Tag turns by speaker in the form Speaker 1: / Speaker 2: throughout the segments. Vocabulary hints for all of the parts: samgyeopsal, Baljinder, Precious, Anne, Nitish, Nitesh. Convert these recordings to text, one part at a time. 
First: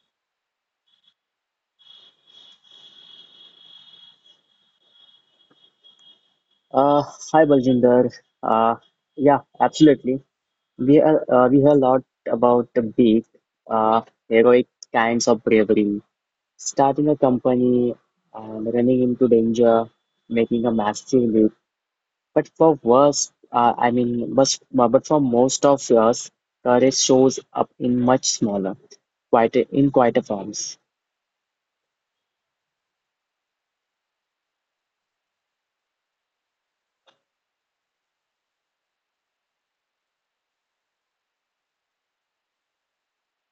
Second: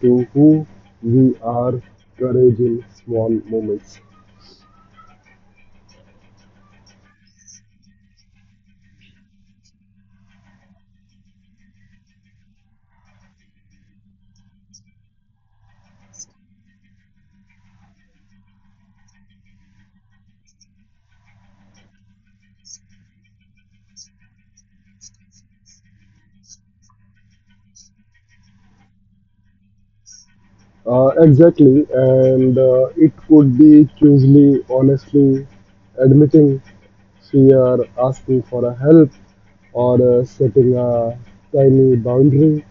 Speaker 1: to who we are, courage in small moments.
Speaker 2: Uh, Hi Baljinder. Uh, yeah, absolutely. We hear a lot about the big, uh, heroic kinds of bravery, starting a company and running into danger, making a massive leap. But for worse, I mean, but for most of us, courage shows up in much smaller, in quieter forms.
Speaker 1: Exactly, and it could be choosily, honestly, admitting fear, asking for a help, or setting a tiny boundary.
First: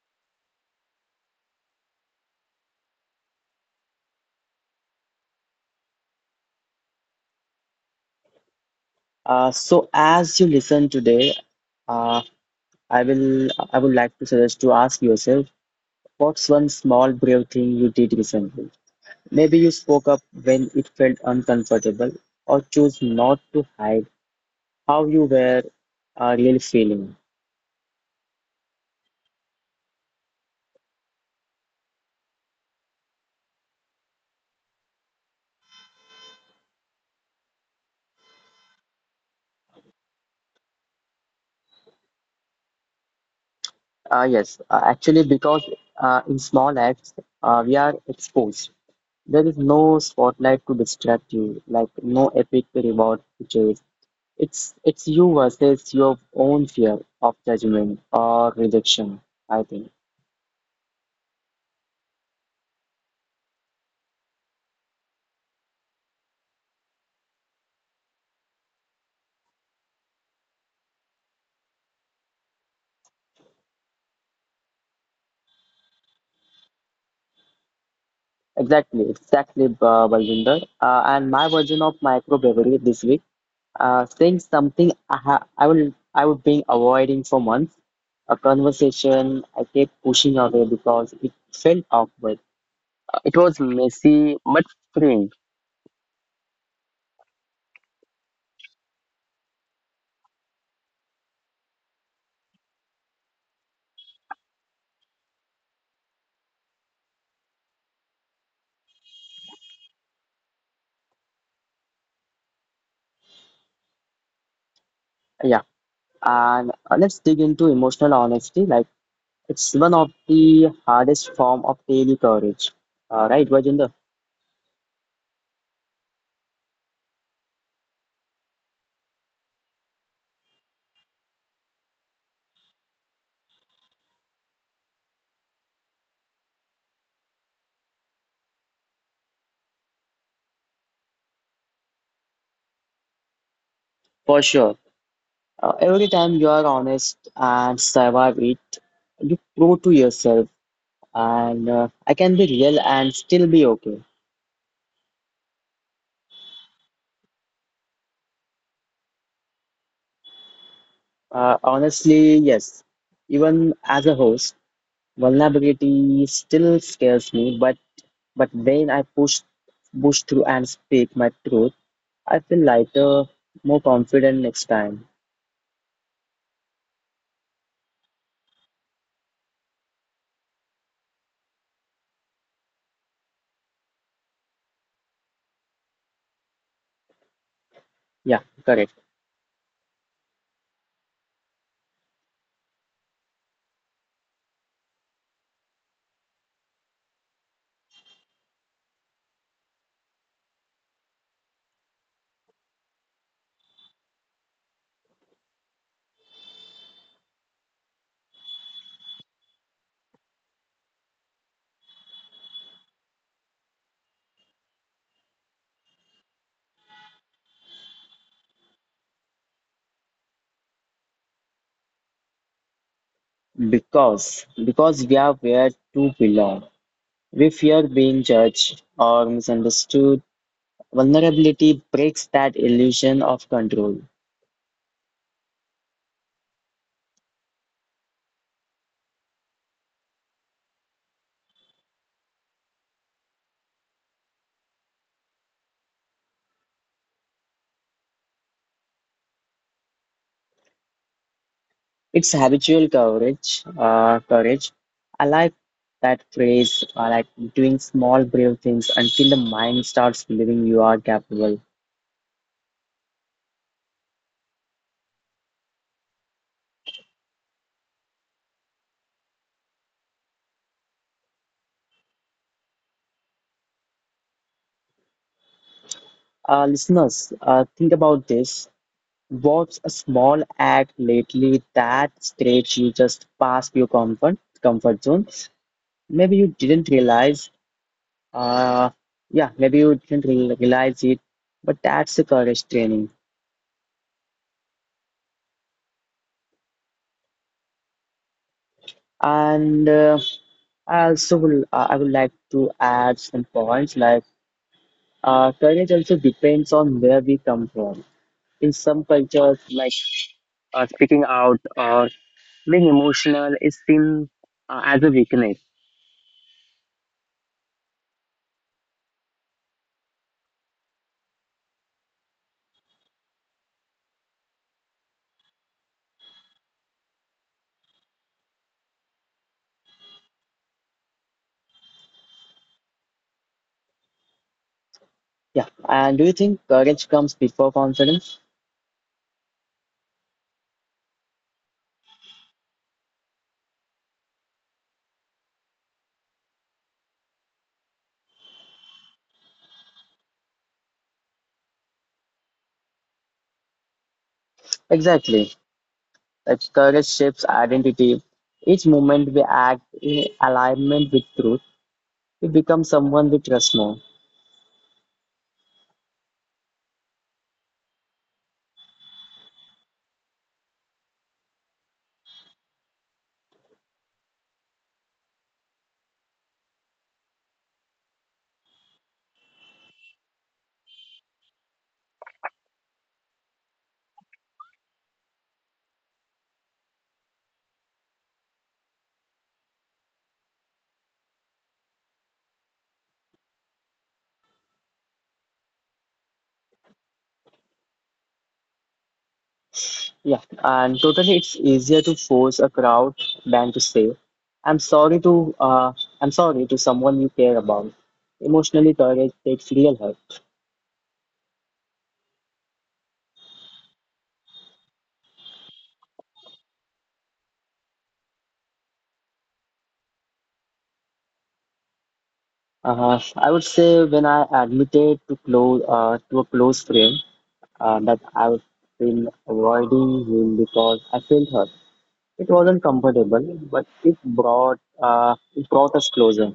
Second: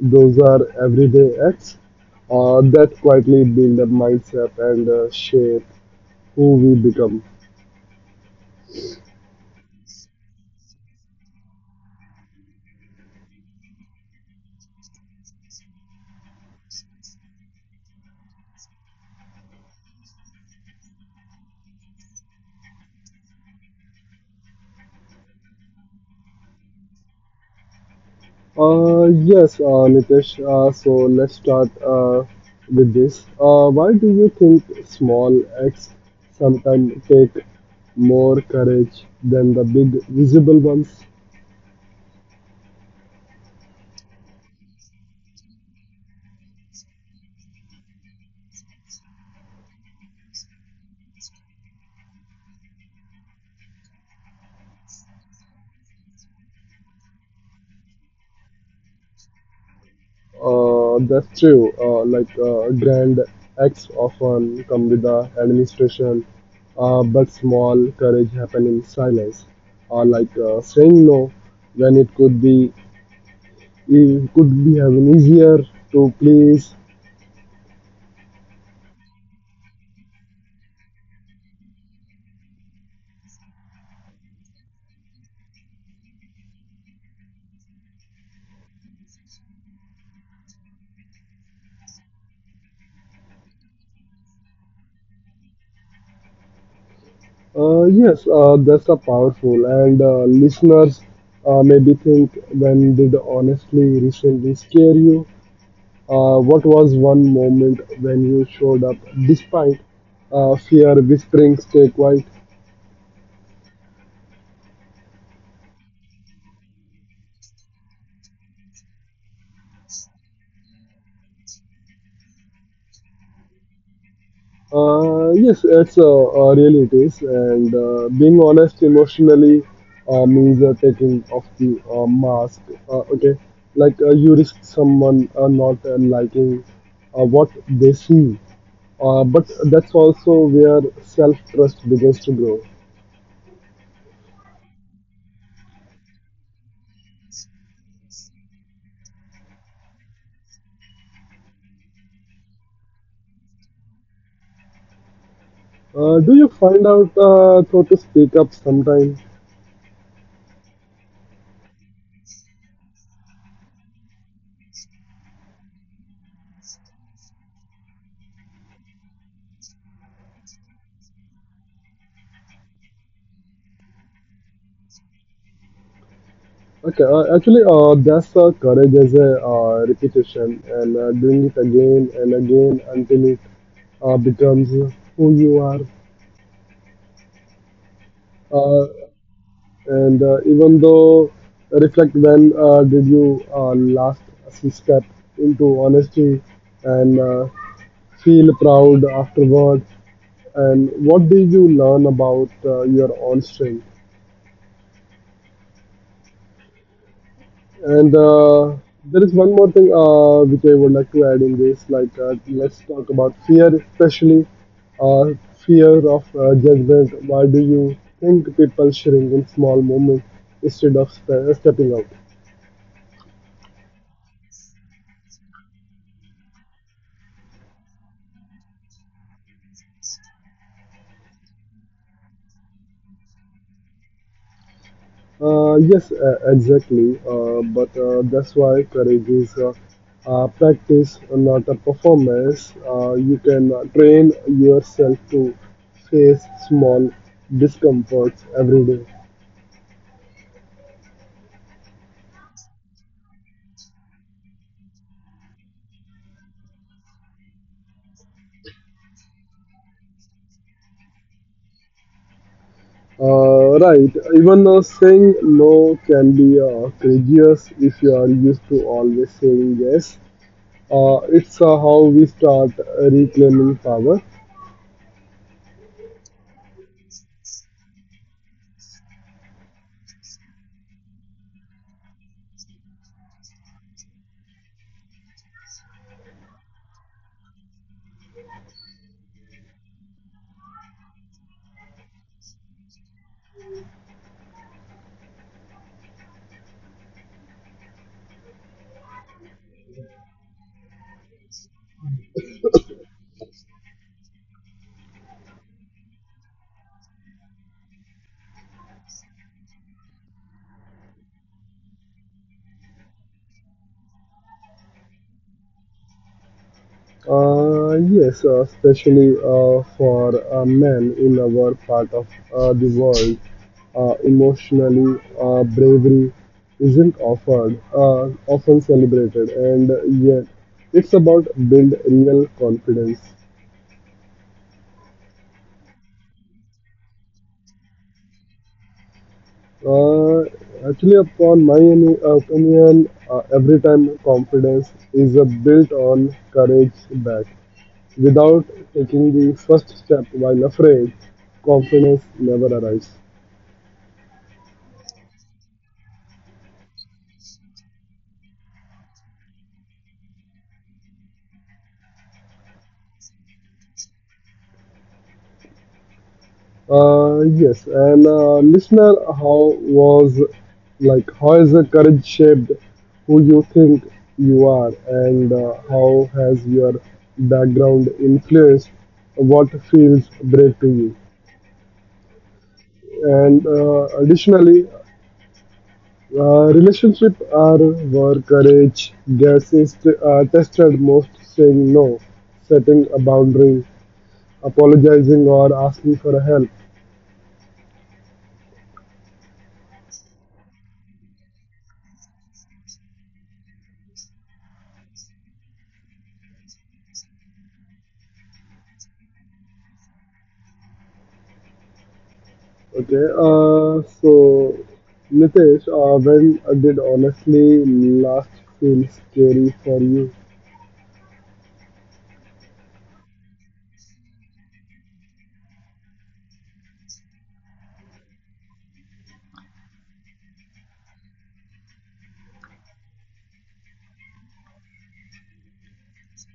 Speaker 1: Those are everyday acts that quietly build a mindset and shape who we become.
Speaker 2: So as you listen today, uh, I will I would like to suggest to ask yourself. What's one small brave thing you did recently? Maybe you spoke up when it felt uncomfortable, or chose not to hide how you were really feeling.
Speaker 1: Yes, Nitesh, so let's start with this. Why do you think small acts sometimes take more courage than the big visible ones?
Speaker 2: Yes, actually, because in small acts, we are exposed. There is no spotlight to distract you, like no epic reward to chase. It's you versus your own fear of judgment or rejection, I think.
Speaker 1: That's true. Like grand acts often come with the administration, but small courage happen in silence. Or like saying no when it could be even easier to please.
Speaker 2: Exactly, exactly, Baljinder. And my version of microbrewery this week, saying something I ha I will I would been avoiding for months. A conversation I kept pushing away because it felt awkward. It was messy but freeing.
Speaker 1: Yes, that's a powerful and listeners maybe think, when did honestly recently scare you? What was one moment when you showed up despite fear whispering stay quiet?
Speaker 2: Yeah, and let's dig into emotional honesty. Like it's one of the hardest form of daily courage. Right, Baljinder?
Speaker 1: Yes, it's Really it is, and being honest emotionally means taking off the mask. Uh, okay, you risk someone not liking what they see, but that's also where self-trust begins to grow.
Speaker 2: For sure. Every time you are honest and survive it, you prove to yourself and I can be real and still be okay.
Speaker 1: Do you find out how to speak up sometime?
Speaker 2: Honestly, yes. Even as a host, vulnerability still scares me, but when I push through and speak my truth, I feel lighter, more confident next time.
Speaker 1: That's courage as a repetition and doing it again and again until it becomes who you are.
Speaker 2: Yeah,
Speaker 1: Uh,
Speaker 2: correct.
Speaker 1: and Even though reflect, when did you last step into honesty and feel proud afterwards, and what did you learn about your own strength? And There is one more thing which I would like to add in this. Let's talk about fear, especially uh, fear of judgment. Why do you think people shrink in small moments instead of stepping out?
Speaker 2: Because we are where to belong. We fear being judged or misunderstood. Vulnerability breaks that illusion of control.
Speaker 1: Yes, exactly. But that's why courage is practice, not a performance. You can train yourself to face small discomforts every day.
Speaker 2: It's habitual courage. Courage. I like that phrase. I like doing small, brave things until the mind starts believing you are capable.
Speaker 1: Right, even saying no can be courageous if you are used to always saying yes. It's how we start reclaiming power.
Speaker 2: Listeners, think about this. What's a small act lately that stretched you just past your comfort zone? Maybe you didn't realize. Uh, yeah, maybe you didn't re realize it, but that's the courage training. And I would like to add some points like courage also depends on where we come from. In some cultures, like speaking out or being emotional is seen as a weakness.
Speaker 1: Yes, Especially for men in our part of the world, bravery isn't offered, often celebrated, and yet it's about build real confidence.
Speaker 2: Yeah. And do you think courage comes before confidence?
Speaker 1: Uh, actually, upon my opinion, every time confidence is built on courage back. Without taking the first step while afraid, confidence never arrives.
Speaker 2: Exactly. Like courage shapes identity. Each moment we act in alignment with truth, we become someone we trust more.
Speaker 1: Yes, and listener, how was like how has the courage shaped who you think you are, and how has your background influenced what feels brave to you? And additionally, relationship are where courage gets tested most, saying no, setting a boundary, apologizing or asking for help.
Speaker 2: Yeah, and totally, it's easier to force a crowd than to say, "I'm sorry uh, to someone you care about." Emotionally, courage takes real hurt.
Speaker 1: Okay, so Nitesh, when did honestly last feel scary for you?
Speaker 2: I would say when I admitted to a close friend that I've been avoiding him because I felt hurt. It wasn't comfortable, but it brought us closer.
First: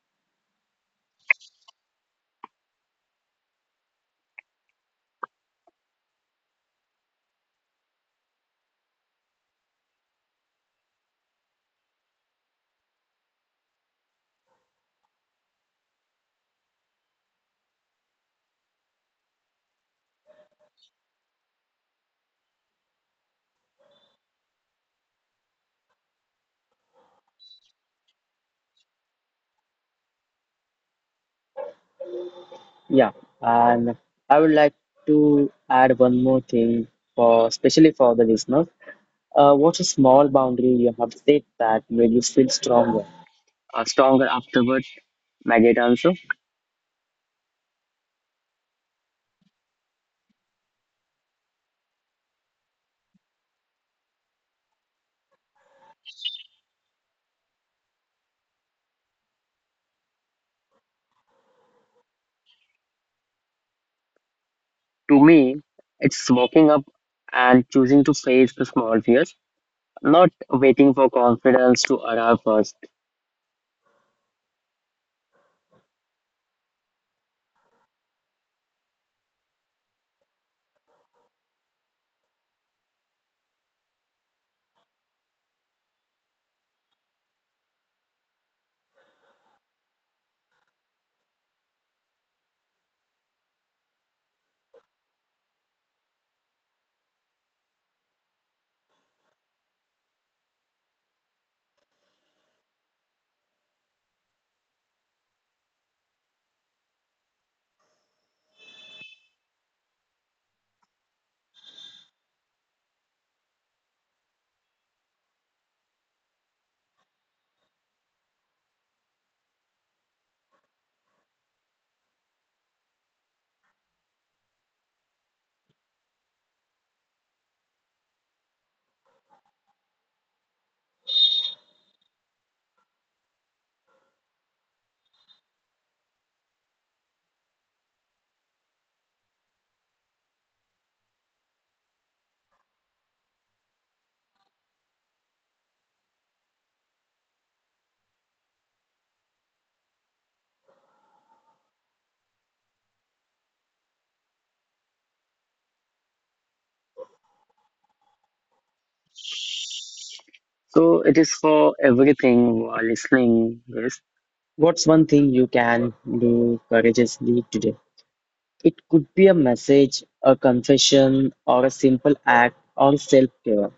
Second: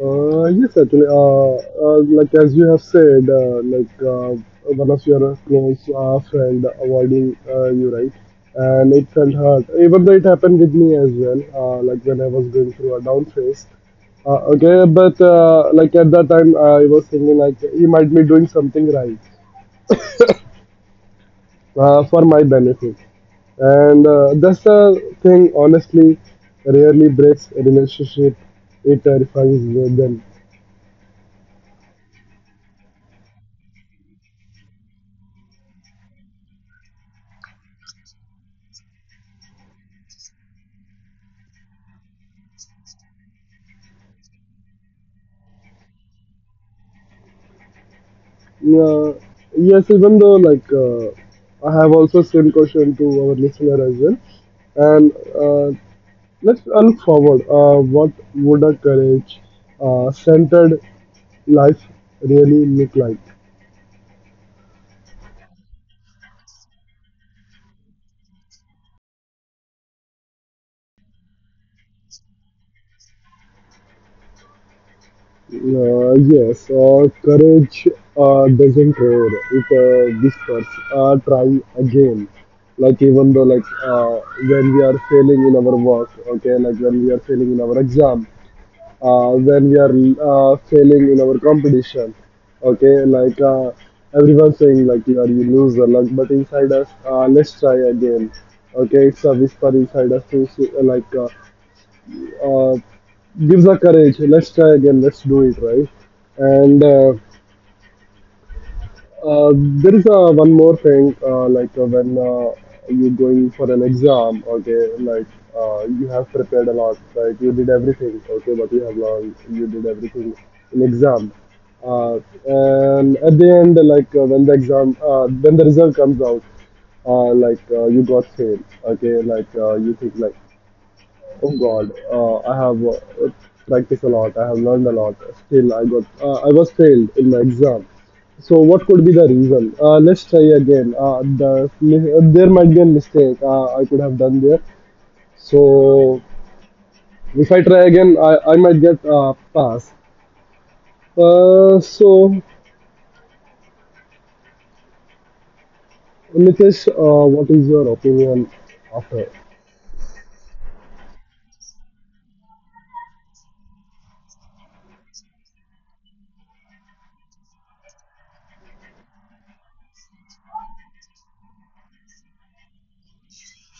Speaker 1: Uh, yes, actually, uh, like as you have said, one of your close friend avoiding you, right? And it felt hurt. Even though it happened with me as well, like when I was going through a down phase. Okay, but like at that time, I was thinking like he might be doing something right for my benefit, and that's the thing. Honestly, rarely breaks a relationship. It terrifies them.
Speaker 2: Yeah, and I would like to add one more thing for especially for the listeners. What's a small boundary you have set that made you feel stronger? Stronger afterward, my great answer.
Speaker 1: Yeah, yes, even though I have also same question to our listener as well. And uh, let's look forward. What would a courage centered life really look like?
Speaker 2: To me, it's waking up and choosing to face the small fears, not waiting for confidence to arrive first.
Speaker 1: Yes, Courage doesn't care. It whispers, try again. Like even though like when we are failing in our work, okay, like when we are failing in our exam, when we are failing in our competition. Okay, everyone saying like you are you loser, like but inside us, let's try again. Okay, it's a whisper inside us to say, uh, gives a courage. Let's try again. Let's do it right. And uh, there is one more thing, when you're going for an exam, you have prepared a lot, like you did everything, okay, what you have learned, you did everything in exam. Uh, and at the end, when the when the result comes out, you got failed, okay, you think like, oh God, I have practiced a lot. I have learned a lot. Still, I was failed in my exam. So what could be the reason? Let's try again. There might be a mistake I could have done there. So if I try again, I might get pass. So Nitesh, what is your opinion after?
Speaker 2: So it is for everything while listening. Yes, what's one thing you can do courageously today? It could be a message, a confession, or a simple act or self-care.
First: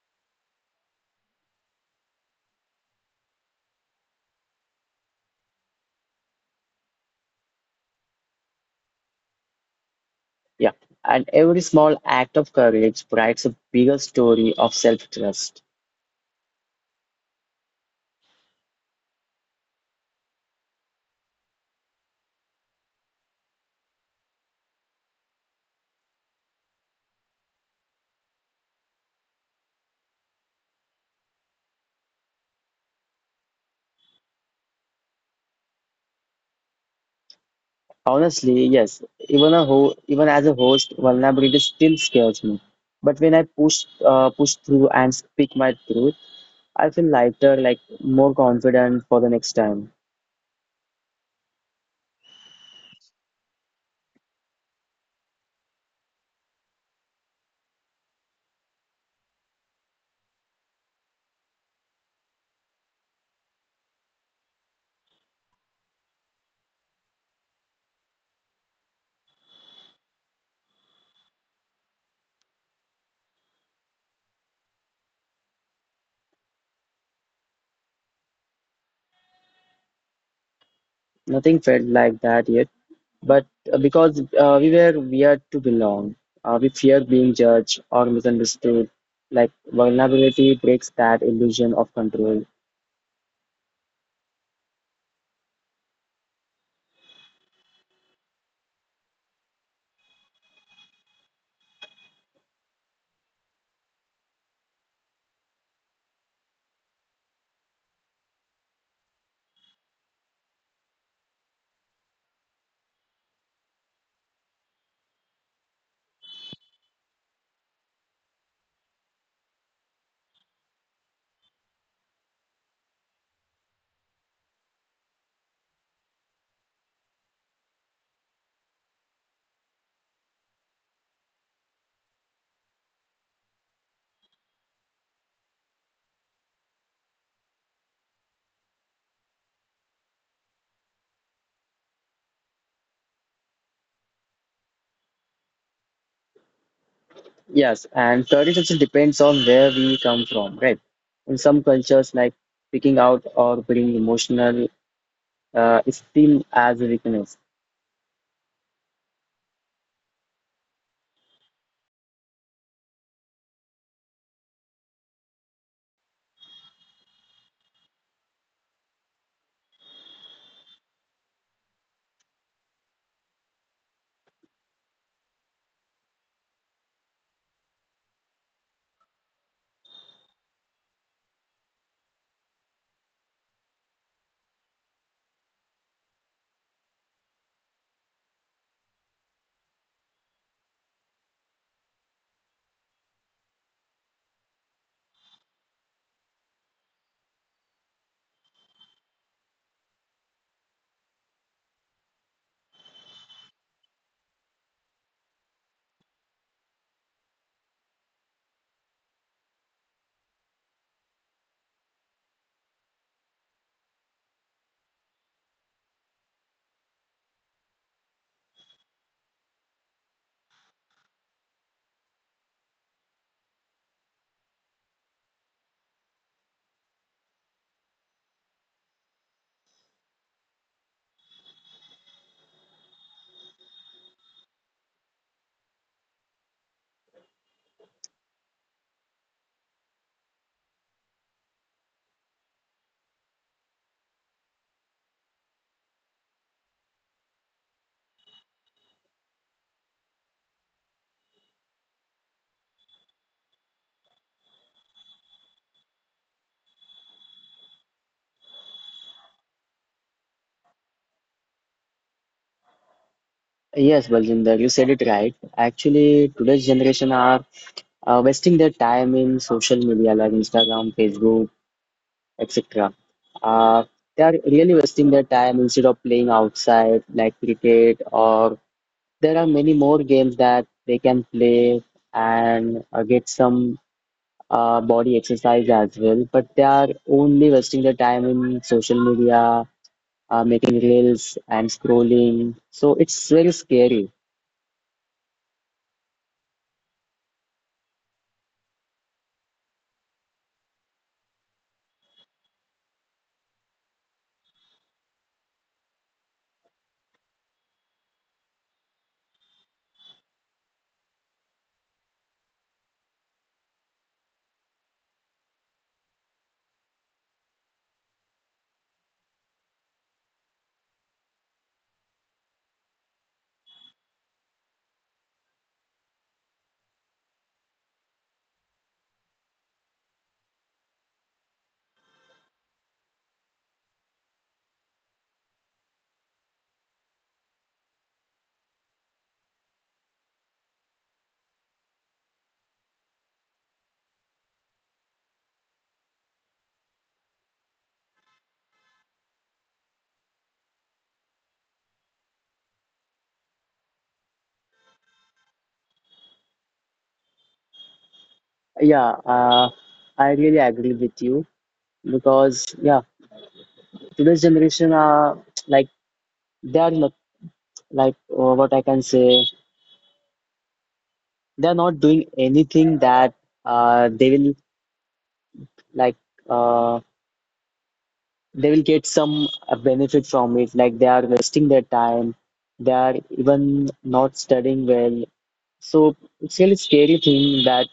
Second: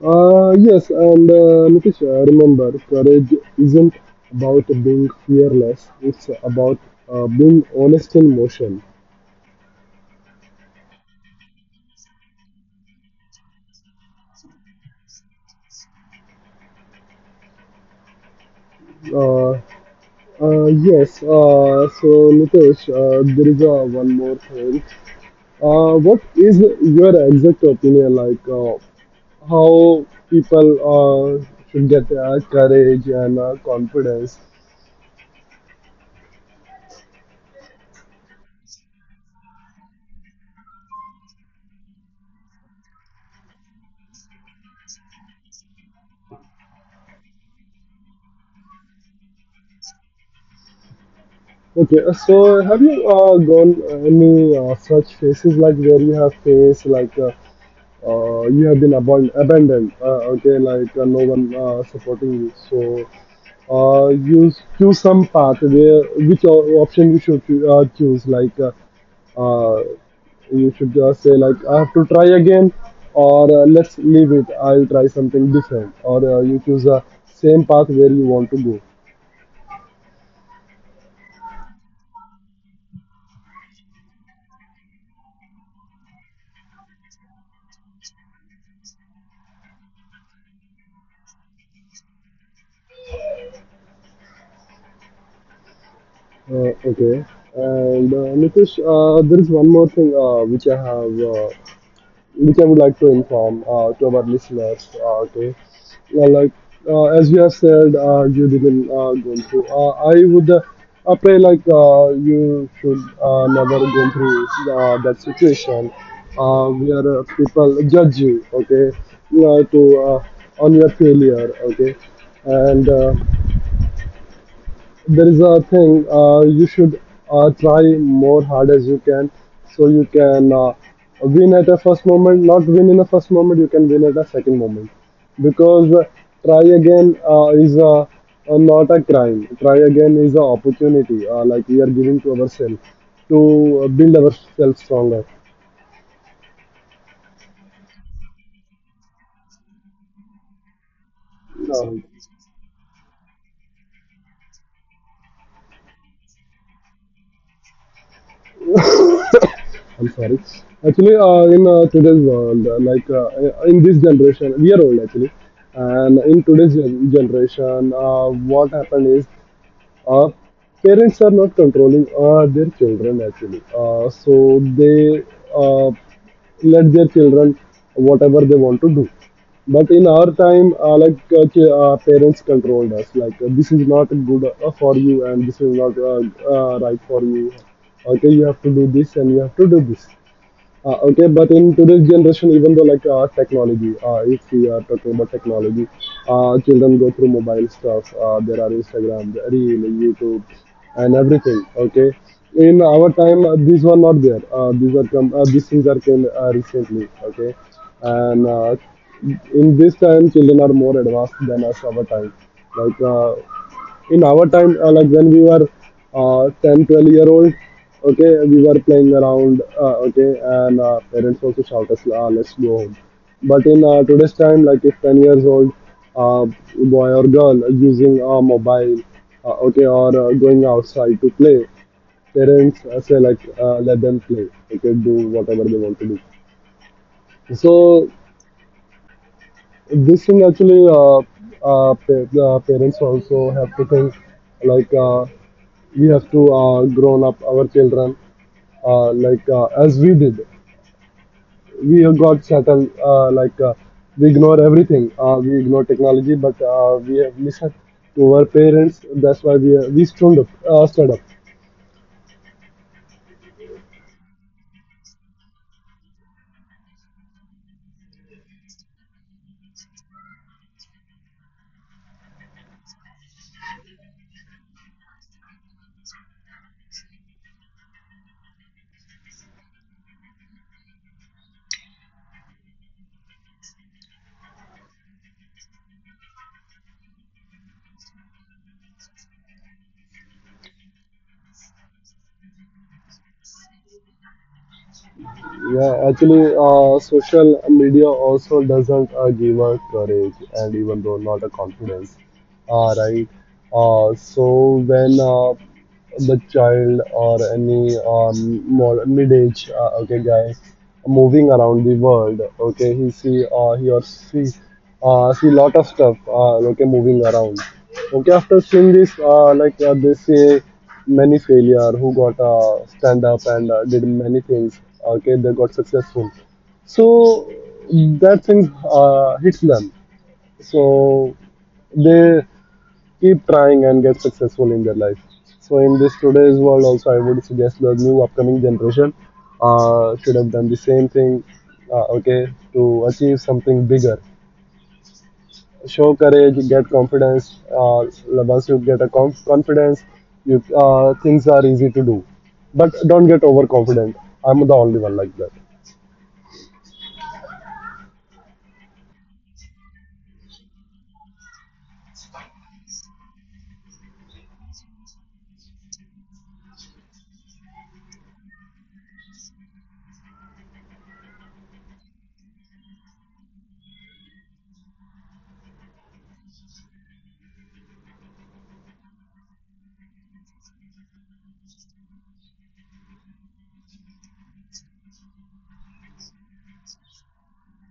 Speaker 1: Yes, and Nitish, remember, courage isn't about being fearless. It's about being honest in motion.
Speaker 2: Yeah. And every small act of courage provides a bigger story of self-trust.
Speaker 1: Uh, yes. So Nitish, there is one more thing. What is your exact opinion like? How people uh, should get courage and confidence?
Speaker 2: Honestly, yes, even a ho even as a host, vulnerability still scares me. But when I push through and speak my truth, I feel lighter, like more confident for the next time.
Speaker 1: Okay, so have you gone any such phases like where you have faced like you have been abandoned. No one supporting you. So you choose some path where which option you should choose. Uh, you should say like I have to try again, or let's leave it. I'll try something different. Or you choose a same path where you want to go.
Speaker 2: Nothing felt like that yet, but because we were weird to belong, we fear being judged or misunderstood. Like vulnerability breaks that illusion of control.
Speaker 1: Okay. And Nitish, there is one more thing which I would like to inform to our listeners. Okay, Well, as you have said, you didn't go through. I would I pray you should never go through that situation where people judge you. Okay, you to on your failure. Okay, and There is a thing you should try more hard as you can, so you can win at a first moment, not win in a first moment you can win at a second moment, because try again not a crime, try again is an opportunity like we are giving to ourselves to build ourselves stronger.
Speaker 2: Yes, and traditions depends on where we come from, right? In some
Speaker 1: Uh,
Speaker 2: cultures, like picking out or being emotional is seen as a weakness.
Speaker 1: I'm sorry. Actually, in today's world, in this generation, we are old actually, and in today's generation, what happened is uh, parents are not controlling their children actually. So they uh, let their children whatever they want to do. But in our time, parents controlled us. Like this is not good for you, and this is not right for you. Okay, you have to do this, and you have to do this, okay, but in today's generation, even though technology, if we are talking about technology, children go through mobile stuff. There are Instagram, Reel, YouTube, and everything. Okay, in our time, these were not there. These are come. These things are came recently. Okay, and In this time, children are more advanced than us. Our time, like In our time, like when we were 10 12 year old, okay, we were playing around okay and parents also shout us, ah, let's go home. But in today's time, like if 10 years old uh, boy or girl using a mobile, okay or going outside to play, parents say like let them play, okay, do whatever they want to do. So this thing actually uh, uh, pa- uh, parents also have to think like uh, we have to grown up our children as we did. We got settled we ignore everything. We ignore technology, but we have listened to our parents. That's why we stood up, stood up.
Speaker 2: Yes, Baljinder, you said it right. Actually, today's generation are wasting their time in social media like Instagram, Facebook, etc. Uh, they are really wasting their time instead of playing outside like cricket or there are many more games that they can play and get some body exercise as well, but they are only wasting their time in social media, making reels and scrolling. So it's very scary.
Speaker 1: Yeah, actually, social media also doesn't give us courage, and even though not a confidence, right? So when the child or any more mid-age guy moving around the world, okay, he or she see lot of stuff moving around, okay, after seeing this, they say many failure who got stand up and did many things, okay, they got successful. So that thing hits them, so they keep trying and get successful in their life. So in this today's world also, I would suggest the new upcoming generation should have done the same thing. Okay, to achieve something bigger, show courage, get confidence. Once you get a confidence, you things are easy to do. But don't get overconfident. I'm the only one like that.
Speaker 2: Yeah, uh, I really agree with you because yeah, today's generation are like they are not like what I can say they are not doing anything that they will like uh, they will get some benefit from it. Like they are wasting their time. They are even not studying well. So it's really scary thing that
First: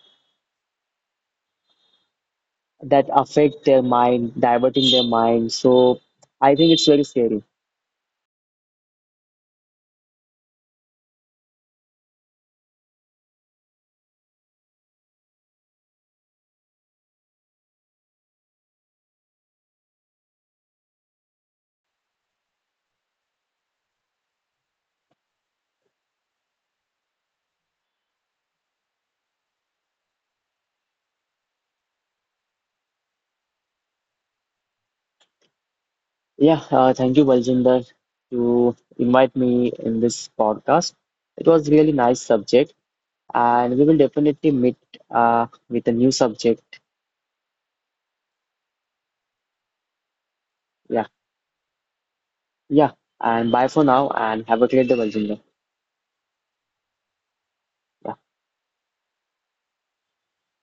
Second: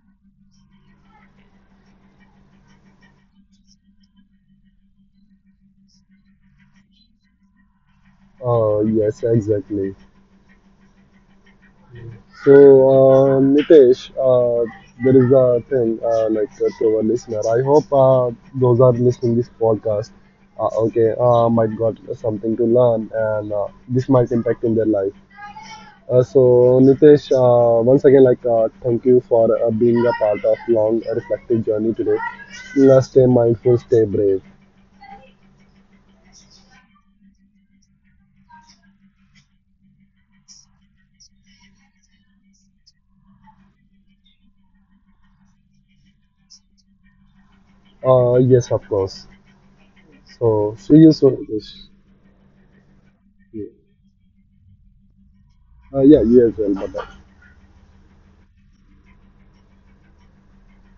Speaker 2: that affect their mind, diverting their mind. So I think it's very scary.
Speaker 1: Yes, exactly. So, Nitesh, there is a thing to our listener. I hope those are listening this podcast. Okay, might got something to learn, and this might impact in their life. So, Nitesh, once again, thank you for being a part of long reflective journey today. Stay mindful, stay brave.
Speaker 2: Yeah, thank you, Baljinder, to invite me in this podcast. It was really nice subject, and we will definitely meet with a new subject.
Speaker 1: Yes, of course. So, see
Speaker 2: Yeah,
Speaker 1: you soon, Nitesh.
Speaker 2: yeah. And
Speaker 1: Yeah,
Speaker 2: bye for now, and have a great day, Baljinder.
Speaker 1: yeah, you as well. Bye bye.
Speaker 2: Yeah.